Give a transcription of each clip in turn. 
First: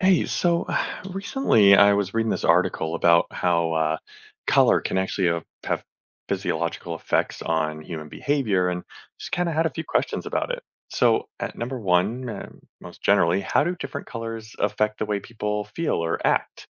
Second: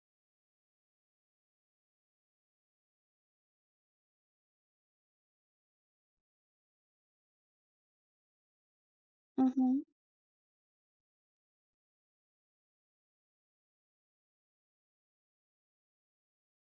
Hey, so recently I was reading this article about how color can actually have physiological effects on human behavior, and just kind of had a few hmm questions about it. So, at #1, most generally, how do different colors affect the way people feel or act?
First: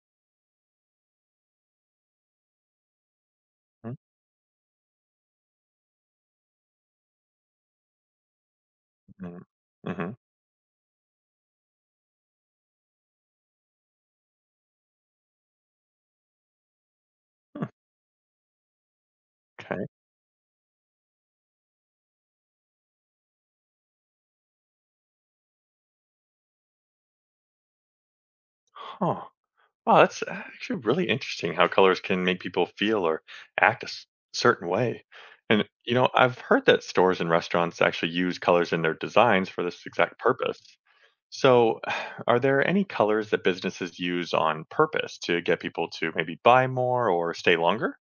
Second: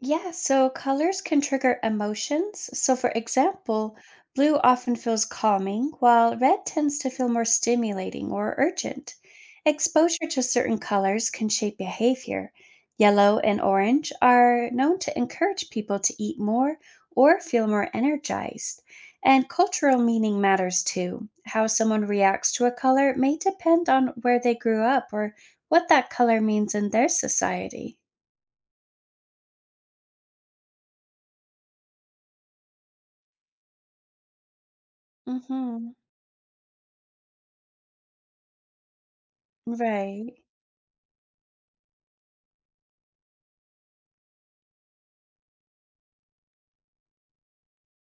Yeah, so colors can trigger emotions. So, for example, blue often feels calming, while red tends to feel more stimulating or urgent. Mm-hmm. Mm-hmm. Exposure to certain colors can shape behavior. Yellow and orange are known to encourage people to eat more or feel Hmm. more energized. And Okay. cultural meaning matters too. How someone reacts to a color may depend on where they grew up or what that color means in their society. Huh. Wow, that's actually really interesting how colors can make people feel or act a certain way. And, hmm I've heard that stores and restaurants actually use colors in their designs for this exact Right. purpose. So, are there any colors that businesses use on purpose to get people to maybe buy more or stay longer?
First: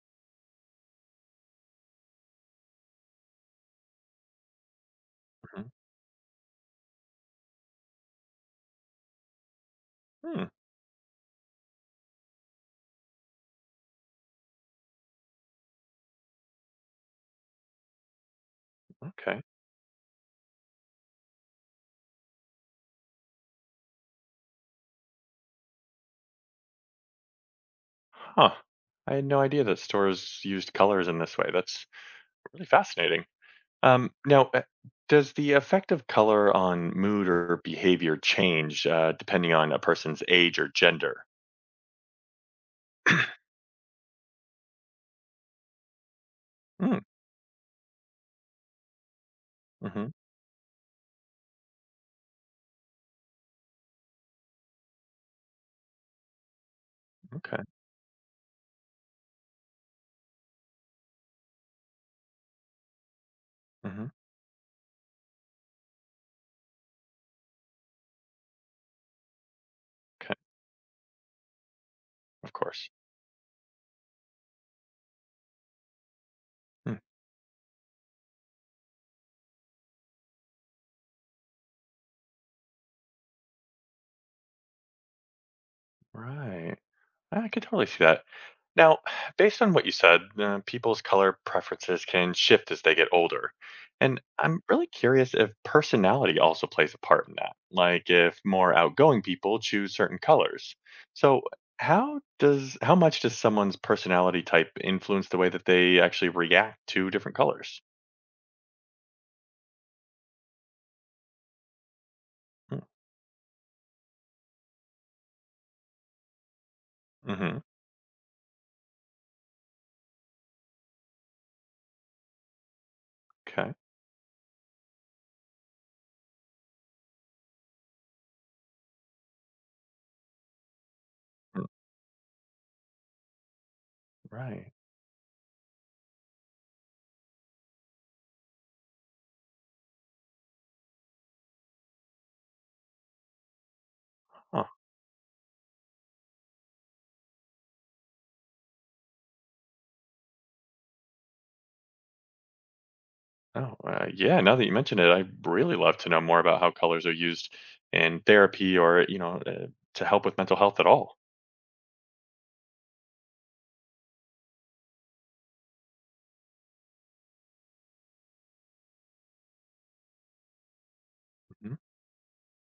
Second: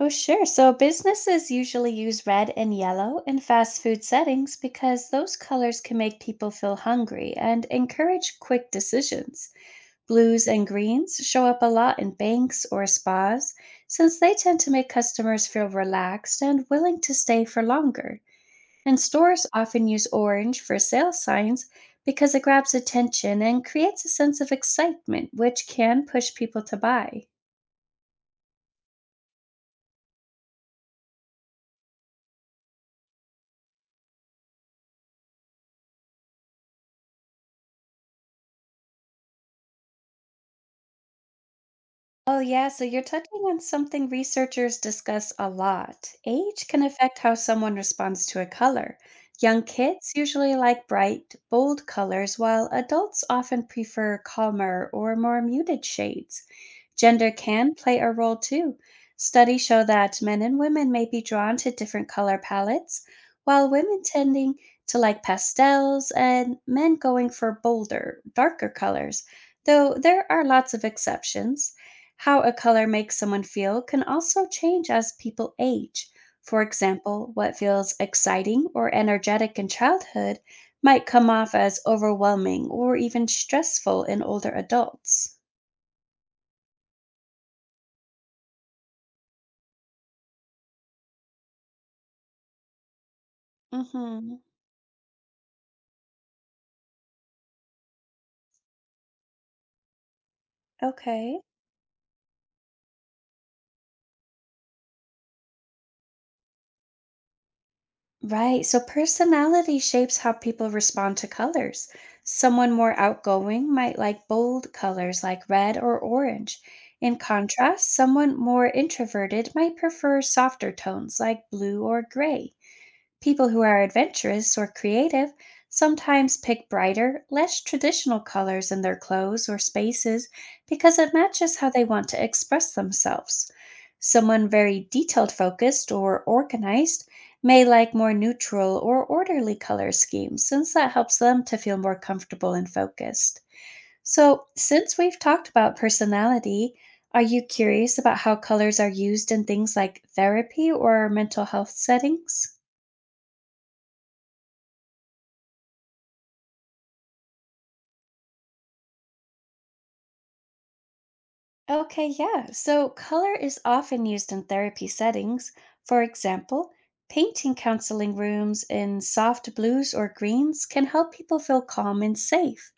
Oh, sure. So businesses usually use red and yellow in fast food settings because those Mhm. colors can make people feel hungry and encourage quick decisions. Hmm. Blues and greens show up a lot in banks or spas since they tend to make customers feel relaxed and willing to stay for longer. And Okay. stores often use orange for sales signs because it grabs attention and creates a sense of excitement, which can push people to buy. Huh. I had no idea that stores used colors in this way. That's really fascinating. Now, does the effect of color on mood or behavior change depending on a person's age or gender? Oh, yeah. So you're touching on something researchers discuss a lot. Age can Mm. affect how someone responds to a color. Young Hmm. kids usually like bright, bold colors, while adults often prefer calmer or more muted shades. Gender Okay. can play a role too. Studies show that men and women may be drawn to different color palettes, while women Hmm. tending to like pastels and men going for bolder, darker colors, though there Okay. are lots of exceptions. How Of a color course. makes someone feel can also change as people age. For example, what feels exciting or energetic in childhood might come off as overwhelming or even stressful in older adults. Right. I could totally see that. Now, based on what you said, people's color preferences can shift as they get older. And Mm-hmm. I'm really curious if personality also plays a part in that, like if more outgoing people choose certain colors. Okay. So, how much does someone's personality type influence the way that they actually react to different colors? Right. So personality shapes how people respond to colors. Someone Mm. more outgoing might like bold colors like red or orange. In Mm-hmm. contrast, someone more introverted might prefer softer tones like blue or gray. People who Okay. are adventurous or creative sometimes pick brighter, less traditional colors in their clothes or spaces because it matches Mm. how they want to express themselves. Someone Right. very detailed focused or organized may like more neutral or orderly color schemes since that helps them to feel more comfortable and focused. So, since we've talked about personality, are you curious about how colors are used in things like therapy or mental health settings? Oh, yeah. Now that you mention it, I'd really love to know more about how colors are used in therapy or, to help with mental health at all. Okay, yeah. So color is often used in therapy settings. For example, painting counseling rooms in soft blues or greens can help people feel Mhm. calm and safe.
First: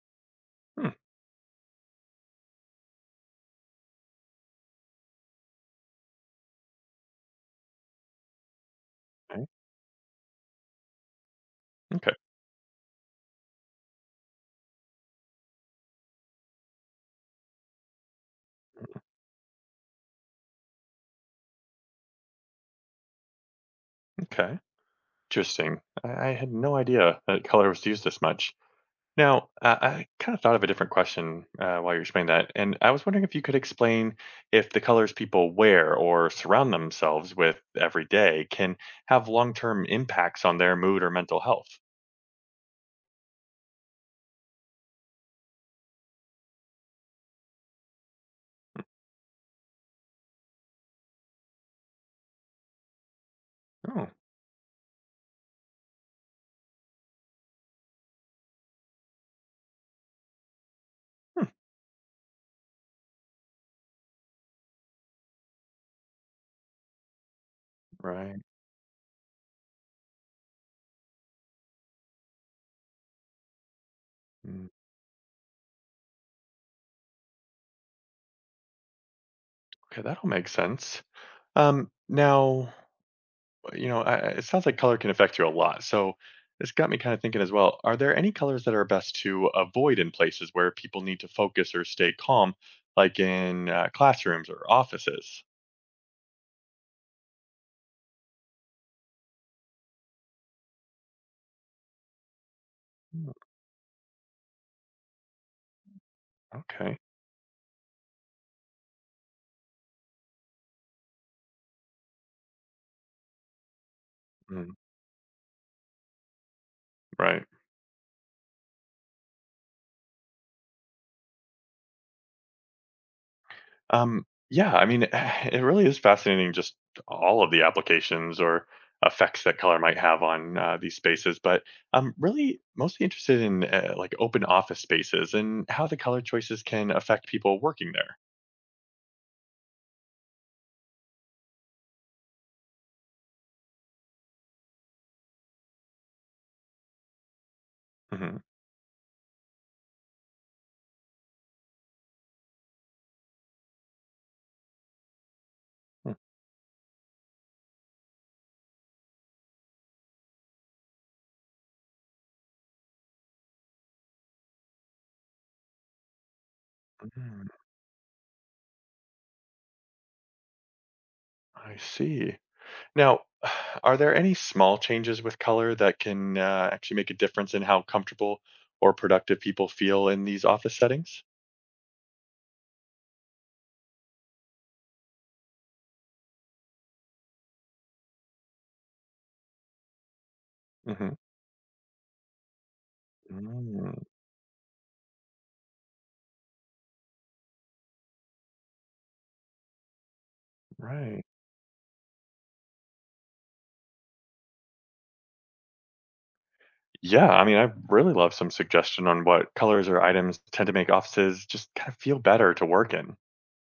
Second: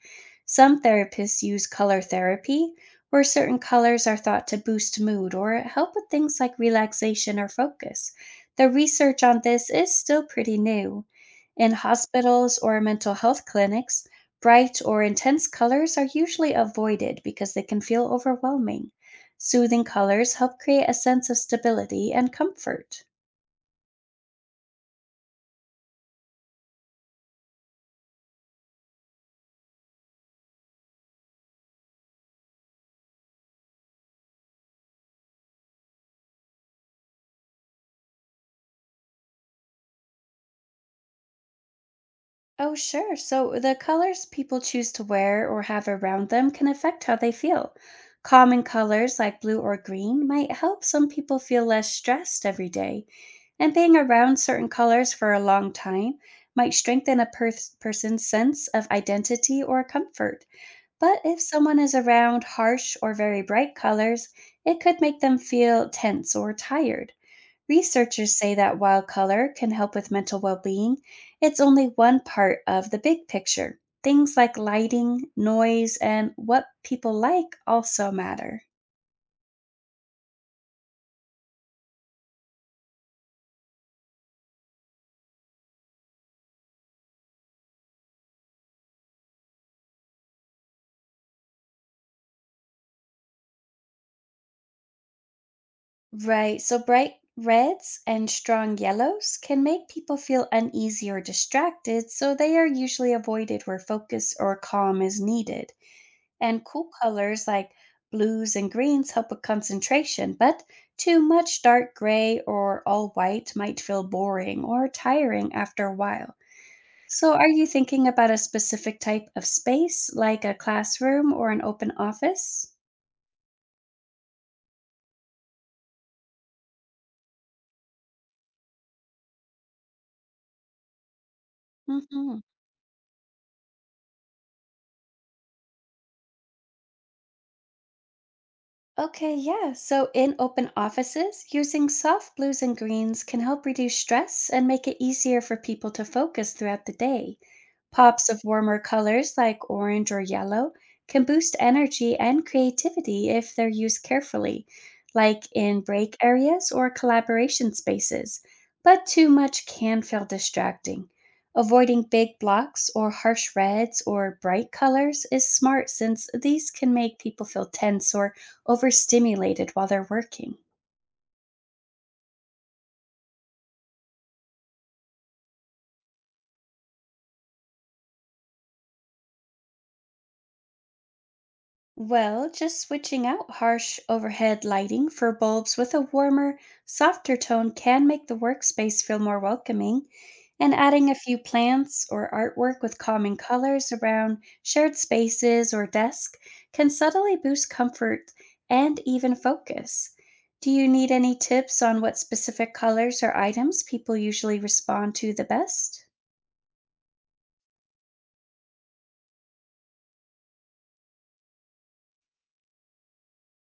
Some Hmm. therapists use color therapy, where certain colors are thought to boost mood or help with things like relaxation or focus. The research on Right? this is still pretty new. In Okay. hospitals or mental health clinics, bright or intense colors are usually avoided because they can feel overwhelming. Soothing colors help create a sense of stability and comfort. Okay. Interesting. I had no idea that color was used this much. Now, I kind of thought of a different question while you were explaining that. And I was wondering if you could explain if the colors people wear or surround themselves with every day can have long term impacts on their mood or mental health. Oh, sure. So the colors people choose to wear or have around them can affect how they feel. Common colors like blue or green might help some people feel less stressed every day, and being Oh. around certain colors for a long time might strengthen a person's sense of identity or comfort. But if Hmm. someone is around harsh or very bright colors, it could make them feel tense or tired. Researchers Right. say that while color can help with mental well being, it's only one part of the big picture. Things like Mm. lighting, noise, and what people like also matter. Okay. That will make sense. Now, it sounds like color can affect you a lot. So this got me kind of thinking as well. Are there any colors that are best to avoid in places where people need to focus or stay calm, like in classrooms or offices? Right, so bright reds and strong yellows can make people feel uneasy or distracted, so they are usually Mm. avoided where focus or calm is needed. And cool Okay. colors like blues and greens help with concentration, but too much dark gray or all white might feel boring Mm. or tiring after a while. So, Right. are you thinking about a specific type of space, like a classroom or an open office? Yeah, I mean, it really is fascinating just all of the applications or effects that color might have on these spaces. But I'm hmm really mostly interested in like open office spaces and how the color choices can affect people working there. Okay, yeah. So in open offices, using soft blues and greens can help reduce stress and make it easier for people to focus throughout the day. Pops Mhm. of warmer colors like orange or yellow can boost energy and creativity if they're used carefully, like in break areas or collaboration spaces, but too much can feel distracting. Avoiding big blocks or harsh reds or bright colors is smart since these can make people Mhm. feel tense or overstimulated while they're working. I see. Now, are there any small changes with color that can actually make a difference in how comfortable or productive people feel in these office settings? Well, just switching out harsh overhead lighting for bulbs with a warmer, softer tone can make the workspace feel more welcoming, and adding a Hmm. few plants or artwork with calming colors Mm. around shared spaces or desk can subtly boost comfort and even focus. Do you need Right. any tips on what specific colors or items people usually respond to the best? Yeah, I mean, I really love some suggestion on what colors or items tend to make offices just kind of feel better to work in.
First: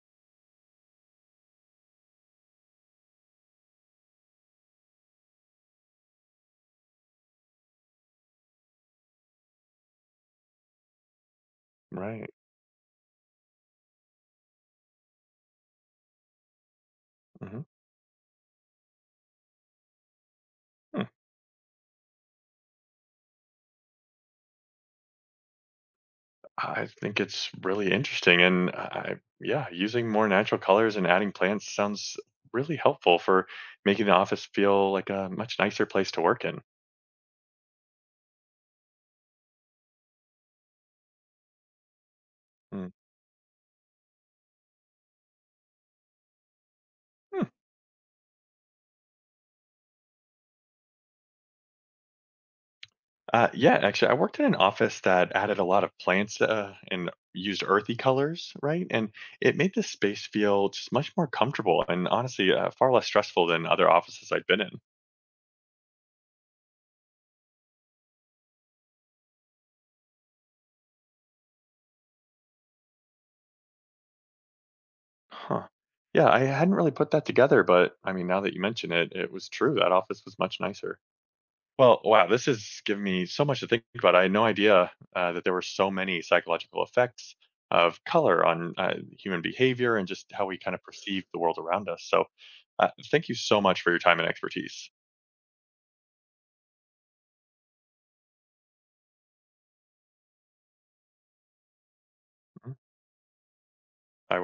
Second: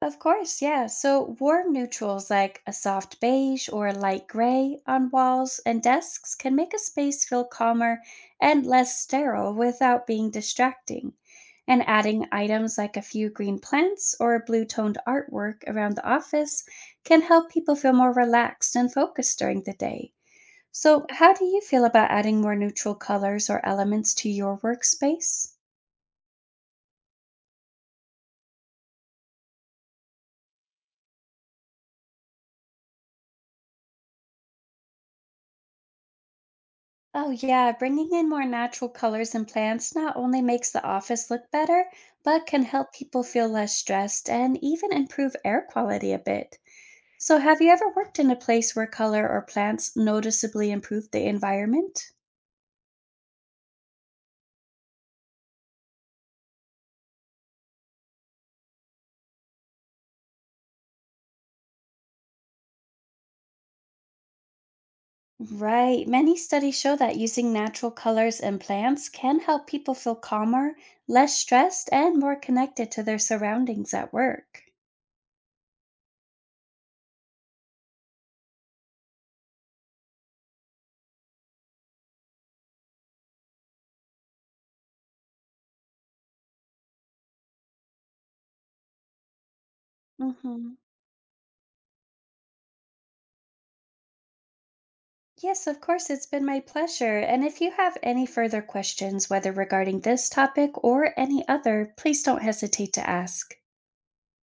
Of course, yeah. So warm neutrals like a soft beige or a light gray on walls and desks can make a space feel calmer and less sterile without being distracting. And adding Right. items like a few green plants or a blue toned artwork around the office can help Hmm. people feel more relaxed and focused during the day. So, how do you feel about adding more neutral colors or elements to your workspace? I think it's really interesting, and I yeah, using more natural colors and adding plants sounds really helpful for making the office feel like a much nicer place to work in. Oh, yeah, bringing in more natural colors and plants not only makes the office look better, but can Mm. help people feel less stressed and even improve air quality a bit. So, Hmm. have you ever worked in a place where color or plants noticeably improved the environment? Yeah, actually, I worked in an office that added a lot of plants and used earthy colors, right? And it made the space feel just much more comfortable and honestly far less stressful than other offices I'd been in. Right. Many studies show that using natural colors and plants can help people feel calmer, less stressed, and more connected to their surroundings at work. Huh. Yeah, I hadn't really put that together, but I mean, now that you mention it, it was true. That office was much nicer. Well, wow, this has given me so much to think about. I had no idea that there were so many psychological effects of color on human behavior and just how we kind Mhm. of perceive the world around us. So, thank you so much for your time and expertise. Yes, of course, it's been my pleasure. And if you have any further questions, whether regarding this topic or any other, please don't Mhm. hesitate to ask. I will.